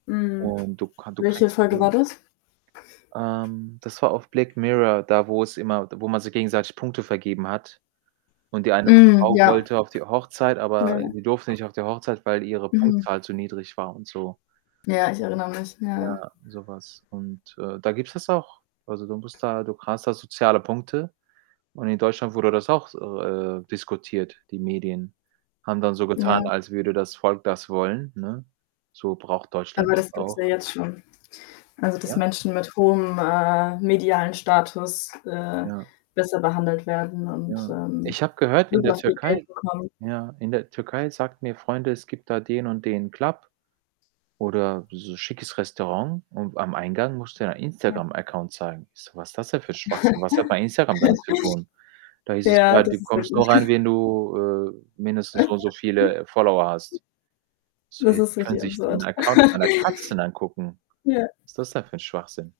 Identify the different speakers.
Speaker 1: Mhm.
Speaker 2: Und du kan du
Speaker 1: Welche
Speaker 2: kriegst
Speaker 1: Folge war
Speaker 2: so
Speaker 1: das?
Speaker 2: ähm, das war auf Black Mirror, da wo es immer wo man sich gegenseitig Punkte vergeben hat und die eine
Speaker 1: Mhm.
Speaker 2: Frau
Speaker 1: Ja.
Speaker 2: wollte auf die Hochzeit,
Speaker 1: Ja
Speaker 2: aber die
Speaker 1: ja.
Speaker 2: durfte nicht auf die Hochzeit, weil ihre
Speaker 1: Mhm.
Speaker 2: Punktzahl zu niedrig war und so.
Speaker 1: Ja, ich erinnere mich. Ja.
Speaker 2: Ja, so was und, äh, da gibt's das auch. Also, du musst da du hast da soziale Punkte und in Deutschland wurde das auch so, äh, diskutiert, die Medien. Haben dann so getan,
Speaker 1: Ja.
Speaker 2: als würde das Volk das wollen, ne? So braucht Deutschland
Speaker 1: Aber
Speaker 2: das
Speaker 1: das gibt's ja
Speaker 2: auch.
Speaker 1: jetzt schon. Also, dass
Speaker 2: Ja.
Speaker 1: Menschen mit hohem, äh, medialen Status, äh,
Speaker 2: Ja.
Speaker 1: besser behandelt werden und,
Speaker 2: Ja.
Speaker 1: ähm,
Speaker 2: Ich habe gehört in
Speaker 1: super
Speaker 2: der
Speaker 1: viel Geld
Speaker 2: Türkei
Speaker 1: bekommen.
Speaker 2: ja, in der Türkei sagten mir Freunde, es gibt da den und den Club oder so schickes Restaurant und am Eingang musst du da dein
Speaker 1: Ja.
Speaker 2: Instagram Account zeigen. Ich so: „Was das denn für Schwachsinn? Was hat mein Instagram damit zu tun?“ Da hieß es:
Speaker 1: Ja,
Speaker 2: „Ja, du
Speaker 1: das ist
Speaker 2: kommst
Speaker 1: richtig.
Speaker 2: nur rein, wenn du, äh, mindestens so und so viele Follower hast.“ So,
Speaker 1: Das
Speaker 2: die die
Speaker 1: ist
Speaker 2: können
Speaker 1: richtig
Speaker 2: sich den
Speaker 1: absurd.
Speaker 2: Account meiner Katzen angucken.
Speaker 1: Ja.
Speaker 2: Was ist das denn für 'n Schwachsinn?